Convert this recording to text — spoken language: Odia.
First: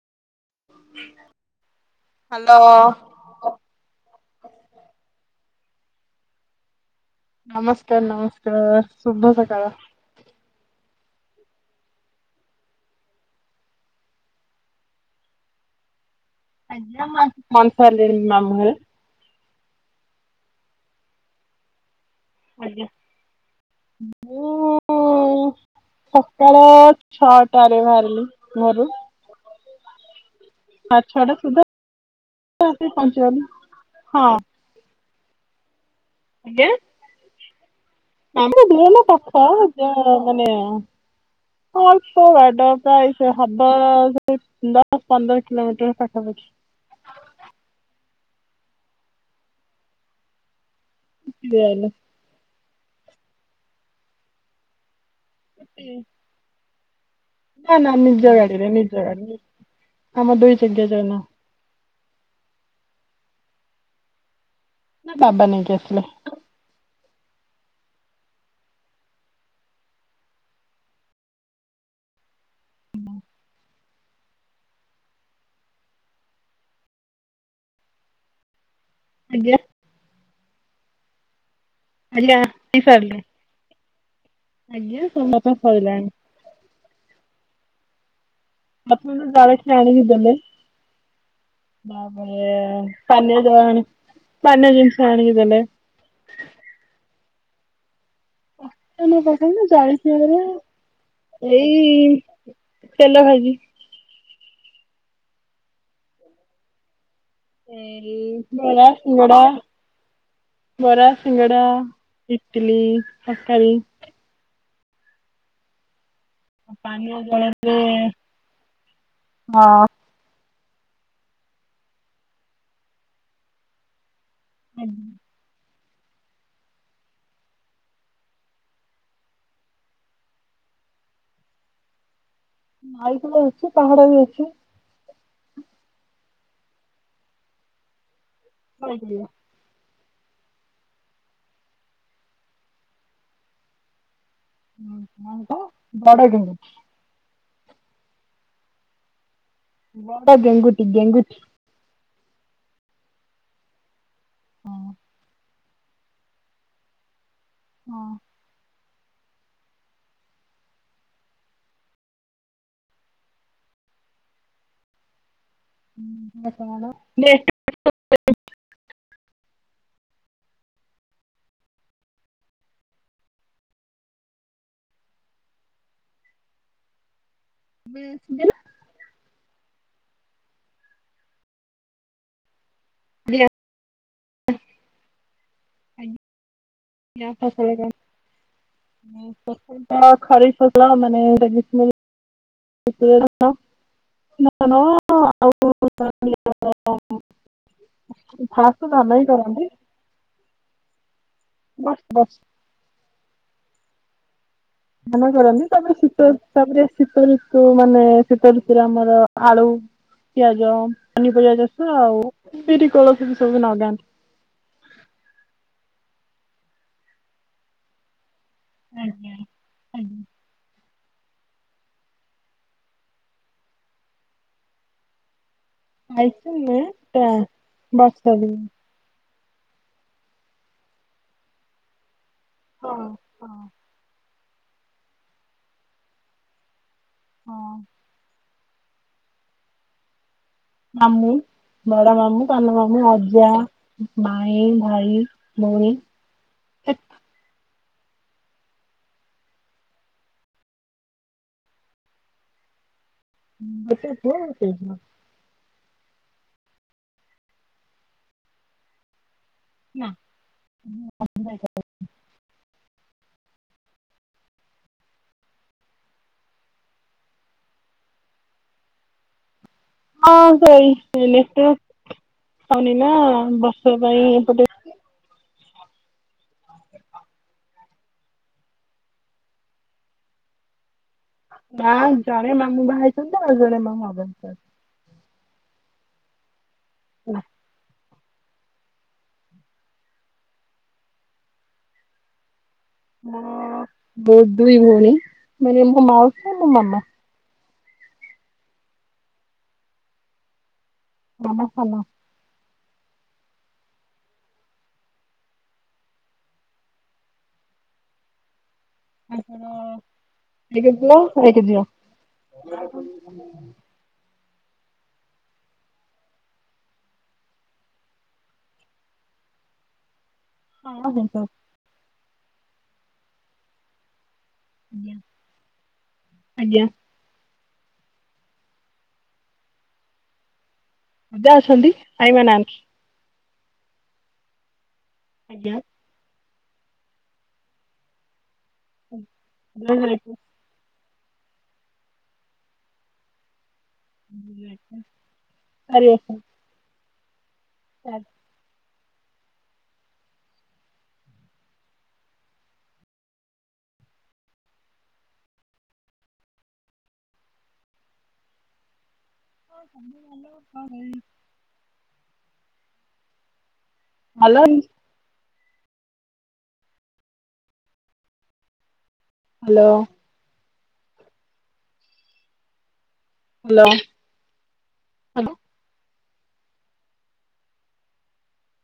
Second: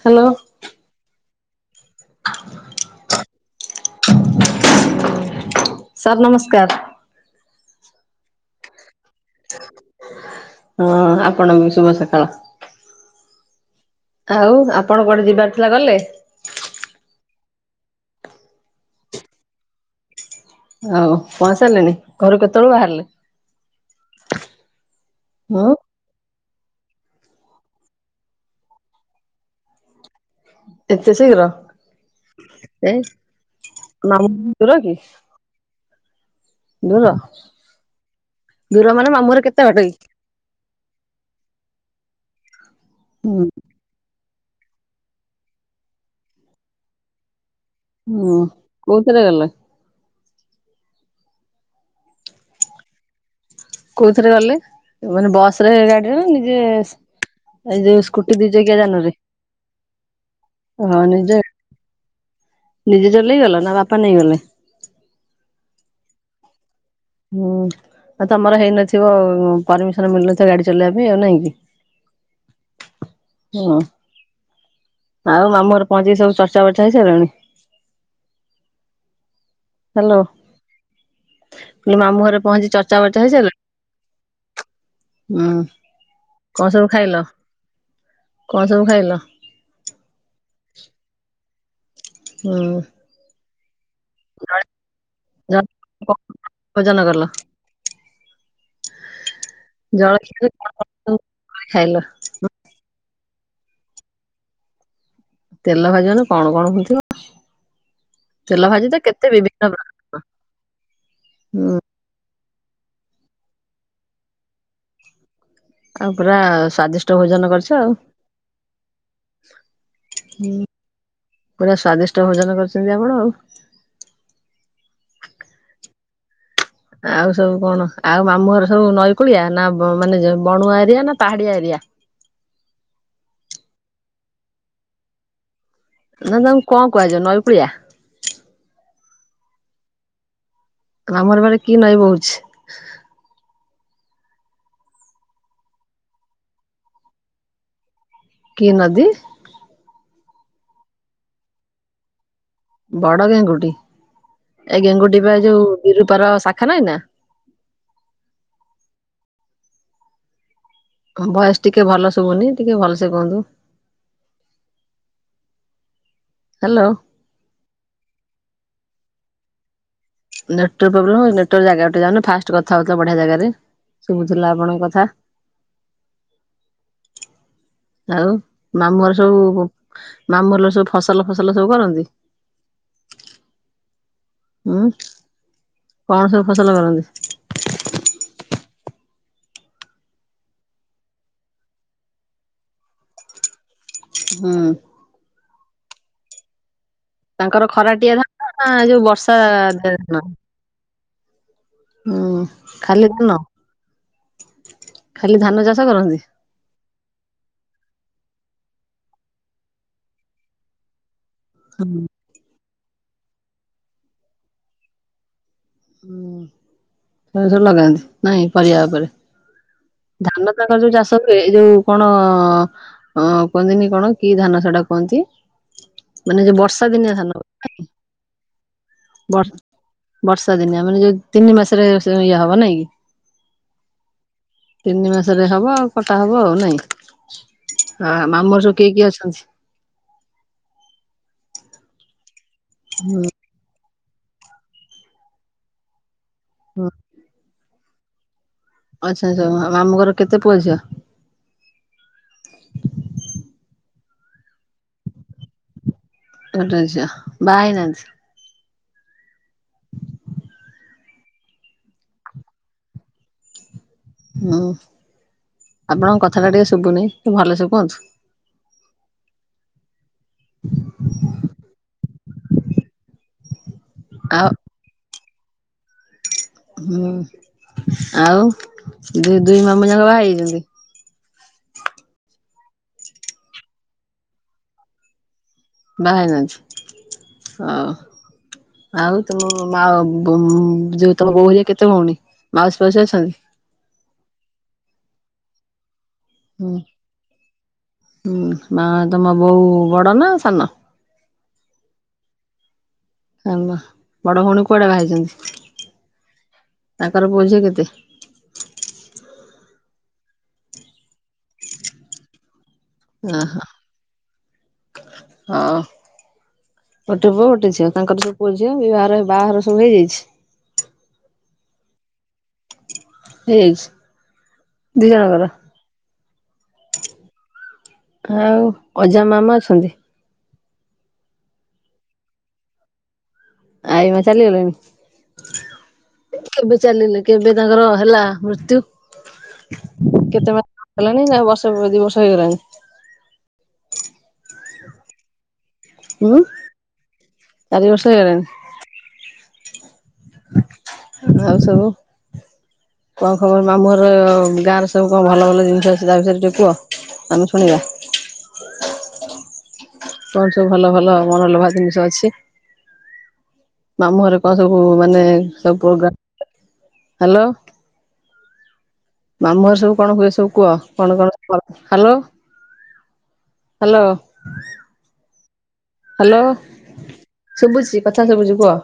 ହାଲୋ। ହାଲୋ। ସାର୍ ନମସ୍କାର। ନମସ୍କାର ନମସ୍କାର ଶୁଭ ସକାଳ। ହଁ ଆପଣଙ୍କୁ ବି ଶୁଭ ସକାଳ। ଆଉ ଆପଣ କୁଆଡେ ଯିବାର ଥିଲା ଗଲେ? ଆଜ୍ଞା ମୁଁ ଆସି ପହଞ୍ଚି ସାରିଲିଣି ମାମୁଁ ଘରେ। ଓ ପହଞ୍ଚି ସାରିଲେଣି ଘରୁ ଘରେ କେତେବେଳୁ ଆଜ୍ଞା ବାହାରିଲେ? ମୁଁ। ହଁ ସକାଳ ଛଅଟାରୁ ବାହାରିଲି ଘରୁ। ସାଢ଼େ ଏତେ ଛଅଟା ଶୀଘ୍ର। ସୁଦ୍ଧା ଆସିକି କାଇଁ ପହଞ୍ଚିଗଲି ମାମୁ ହଁ। ଘର ଦୂର କି। ଦୂର। ମାମୁ ଘର ଦୂର ନୁହେଁ ମାନେ ମାମୁଁ ପାଖ ଘର କେତେ ବାଟ ଯେ। କି? ମାନେ ଅଳ୍ପ ବାଟ ପ୍ରାୟ ସେ ହୁଁ ହବ। ଦଶ ପନ୍ଦର କିିଲୋମିଟର ପାଖା ପାଖି। ଉଁ କୋଉଥିରେ ଗଲ। ସ୍କୁଟି ରେ ଆଇଲି। କୋଉ ଥିରେ ଗଲେ ମାନେ ବସ ରେ ଗାଡିରେ ନା ନିଜେ। ନା ଏଇ ନା ଯୋଉ ନିଜ ସ୍କୁଟି ଦି ଚ ଗାଡିରେ କିଆ ନିଜ ଜାନରେ ଗାଡିରେ। ଆମ ଦୁଇ ଚକିଆ ହଁ ଯାନ ନିଜେ ନିଜେ ଚଲେଇ କି ଗଲ ନା ବାପା ନେଇଗଲେ। ନାଇଁ ବାବା ନେଇକି ଆସିଲେ। ହୁଁ ଆଉ ତମର ହେଇନଥିବ ପରମିସନ ମିଳନଥିବ ଗାଡି ଚଲେଇବା ପାଇଁ ଆଉ ନାଇଁ କି। ହୁଁ ଆଉ ମାମୁଁ ଘରେ ପହଞ୍ଚିକି ସବୁ ଚର୍ଚ୍ଚା ବର୍ଚ୍ଚା ହେଇସାରିଲାଣି। ଆଜ୍ଞା ହ୍ୟାଲୋ ମୁ କହିଲି ମାମୁଁ ଆଜ୍ଞା ଘରେ ପହଞ୍ଚି ଆଣି ଚର୍ଚ୍ଚା ସାରିଲେ ବର୍ଚ୍ଚା ହେଇସାଇଲଣି। ଆଜ୍ଞା ତମ ପା ସଇଲାଣି କଣ ସବୁ ଖାଇଲ? କଣ ସବୁ ଖାଇଲ? ମତେ ତ ଜଳଖିଆ ଅଣିକି ଦେଲେ ତାପରେ ହୁଁ ପାନୀୟ ଜଳ ପାନୀୟ ଜିନିଷ ଆଣିକି ଦେଲେ। ଜଳଖିଆରେ ଭୋଜନ କଲ। [unintelligible] ରେ ଜଳଖିଆରେ କଣ କଣ ସବୁ ଖାଇଲ? ଏଇ ତେଲ ଭାଜି ତେଲ ଭାଜନ କଣ କଣ ହଉଥିବ ଏଇ ବରା ଶିଙ୍ଗଡ଼ା ବିଭିନ୍ନ ପ୍ର ବରା ଶିଙ୍ଗଡ଼ା ହୁଁ ଇଟିଲି ତରକାରୀ ଆଉ ପୁରା ସ୍ଵାଦିଷ୍ଟ ପାନୀୟ ଭୋଜନ ଜଳରେ କରିଛ ଆଉ। ହଁ ହୁଁ ପୁରା ସ୍ଵାଦିଷ୍ଟ ଭୋଜନ କରିଛନ୍ତି ଆପଣ ଆଉ ଆଜ୍ଞା ଆଉ ସବୁ କଣ ଆଉ ମାମୁଁ ଘର ସବୁ ନଈକୂଳିଆ ନା ବ ମାନେ ବଣୁଆ ଏରିଆ ନା ପାହାଡିଆ ଏରିଆ? ଭାଇକୁ ଅଛି ପାହାଡ ବି ଅଛି। ନା ତମକୁ କଣ କୁହାଯାଏ ନଈକୁଳିଆ? କୁଳିଆ ତମର ବଳେ କି ନଇ ବହୁଛି? ହୁଁ କଣ ତ ବଡ ଗେହୀ କି ନଦୀ? ବଡ ଗେଁଙ୍ଗୁତି ଗେଙ୍ଗୁଟି ବଡ ଗେଙ୍ଗୁଟି ଏଇ ହଁ ଗେଙ୍ଗୁଟି ବା ଏ ଯୋଉ ବିରୁୂତର ଶାଖା ନାହିଁ ନା ହଁ ତମ ଭଏସ ଟିକେ ଭଲ ଶୁଭୁନି ଟିକେ ଭଲସେ କୁହନ୍ତୁ। [inaudible] ହ୍ୟାଲୋ କଣ ନେଟୱର୍କ ପ୍ରୋବଲମ ହଉ ନେଟୱର୍କ ଜାଗାକୁ ଯାଉନ ଫାଷ୍ଟ କଥା ହଉଥିଲା ବଢିଆ ଜାଗାରେ ଶୁଭୁଥିଲା ଆପଣଙ୍କ କଥା ବି ମାମୁଁଘର ସବୁ ମାମୁଁଲ ସବୁ ଫସଲ ଫସଲ ସବୁ କରନ୍ତି। ରିଆ ହୁଁ କଣ ସବୁ ଫସଲ କରନ୍ତି? ରିଆ ଫସଲ କର ଫସଲ ଟ ଖରିଫ ଫସଲ ମାନେ ଏଇଟା ହୁଁ ମଟନ ଆଉ ସବୁ ତାଙ୍କର ଖରାଟିଆ ଧାଣ ନା ଏ ଫାଷ୍ଟ ଯୋଉ ଧାନ ହିଁ ବର୍ଷା କରନ୍ତି ଧାନ ବର୍ଷ ହୁଁ ବର୍ଷ ଖାଲି ତନ ଧାନ କରନ୍ତିି ତାପରେ କରନ୍ତି ଶୀତ ତାପରେ ଶୀତ ଋତୁ ମାନେ ଶୀତ ଋତୁରେ ଆମର ଆଳୁ ପିଆଜ ପନିପରିବା ଚାଷ ହୁଁ ଆଉ ବିରି, କୋଳଥ ସବୁ ଲଗାନ୍ତି। ହୁଁ ଏସବୁ ଲଗାନ୍ତି ନାଇଁ ପରିବା ଉପରେ ଆଜ୍ଞା ଆଜ୍ଞା ଧାନ ତାଙ୍କର ଯୋଉ ଚାଷ ହୁଏ, ଏଇ ଯୋଉ କଣ ହଁ କୁହନ୍ତିିନି କଣ କି ଧାନ ସେଟା କୁହନ୍ତି? ମାନେ ଯ‌ଉ ଆଇସମେ ବର୍ଷା ଦିନିଆ ଟା ଧାନ। ବର୍ଷା ଦିନ ବ ବର୍ଷା ଦିନିଆ ମାନେ ଯୋଉ ତିନି ମାସରେ ଇଏ ହବ ନାଇଁ? କି? ହଁ। ହଁ ତିନି ମାସରେ ହବ ଆଉ କଟା ହବ ଆଉ ନାଇଁ ହଁ। ଆ ମାମୁଁ ହର ସବୁ କିଏ କିଏ ଅଛନ୍ତି? ମାମୁଁ ବଡ଼ମାମୁଁ ସାନମାମୁଁ ହୁଁ ଅଜା। ମାଇଁ ଭାଈ ଭୋଉଣୀ। ହଁ। ଆଚ୍ଛା ଆଚ୍ଛା ଆଉ ମାମୁଁ ଘର କେତେ‌ ପୁଅ ଝିଅ? ଗୋଟେ ପୁଅ ଗୋଟେ ଝିଅ। ଗୋଟେ ଝିଅବାହା ହେଇନାହାନ୍ତି। ନା। [unintelligible] ହୁଁ ଆପଣଙ୍କ କଥାଟା ଟିକେ ଶୁଭୁନି ଭଲସେ କୁହନ୍ତୁ। ହଁ ସେଇ ଇଲେଟି ହଉନି ନା ବର୍ଷେ ପାଇଁ ଆଉ ଏପଟେ। ହୁଁ ଆଉ ଦୁଇ ଦୁଇ ମାମୁଁ ଯାଙ୍କ ବାହା ହେଇଯାଇଚନ୍ତି। ନା ଜଣେ ମାମୁଁ ବାହା ହେଇଛନ୍ତି ଆଉ ଜଣେ ମାମୁଁ ଅଗସ୍ତଅଛନ୍ତି। ବାହା ଅଛନ୍ତି ହେଇନାହାନ୍ତି ହଁ। ଆଉ ତମ ମା ବୋଉଁ ଯୋଉ ତମ ବୋଉ ହେରିକା କେତେ ଭଉଣୀ? ମାଉସୀ ଫାଉସି ଅଛ। ବୋଉ ଦୁଇ ଭଉଣୀ ମାନେ ମୋ ମାଉ ହୁଁ ହୁଁ ମା ତମ ବୋଉ ବଡ଼ ନା ସାନ? [unintelligible] ଆମା ବଡ ଭଉଣୀ କୁଆଡେ଼ ଭାଇଚନ୍ତି ତାଙ୍କର ପୁଅ ଝିଅ କେତେ? ତାଙ୍କର ଟିକେ ପୁଅ ସାଇଟି ଦିଅ। ନା ହଁ। ଗୋଟେ ପୁଅ ଗୋଟେ ଝିଅ ତାଙ୍କର ସବୁ‌ ପୁଅ ଝିଅ ଦୁଇ ବାହାଘର ବାହାଘର ସବୁ ହେଇଯାଇଛି। ହଁ ହେବ। ହେଇଯାଇଚି ଦି ଜଣଙ୍କର। ଆଜ୍ଞା। ଆଉ କଜିଆ ମାମା ଅଛନ୍ତି? ଅଜା ଅଛନ୍ତି ଆଈମା ନାହାନ୍ତି। ଆଈମା ଚାଲିଗଲେଣି। ଆଜ୍ଞା। କେବେ ଚାଲିଲେ କେବେ ତାଙ୍କର ହେଲା ମୃତ୍ୟୁ? [inaudible] କେତେ ମାସ ହେଲାଣି ନା ବର୍ଷ ଦି ବର୍ଷ ହେଇଗଲାଣି। ଚାରି ଉଁ ବର୍ଷ। ଚାରି ବର୍ଷ ଚାଲିଛି ହେଇଗଲାଣି। ଆଖି ଥାଉଆଉ ସବୁ। କଣ ଖବର ମାମୁଁଘର ଗାଁରେ ସବୁ କଣ ଭଲ ଭଲ ଜିନିଷ ଆଛି ତା ବିଷୟରେ ଟିକେ କୁହ? ଆମେ ଶୁଣିବା। କଣ ସବୁ ଭଲ ଭଲ ମନଲୋଭା ଜିନିଷ ଅଛି? ମାମୁଁଘରେ କଣ ସବୁ ଭଲ ମାନେ ସବୁ ପ୍ରୋଗ୍ରା ହାଲୋ। ମାମୁଁ ଘର ସବୁ କଣ ହୁଏ ସବୁ କୁହ କଣ କଣ ସ ହାଲୋ? ଭଲ ଭଲ ହ୍ୟାଲୋ। ହ୍ୟାଲୋ ଶୁଭୁଛିି କଥା ଶୁଭୁଛି କୁହ।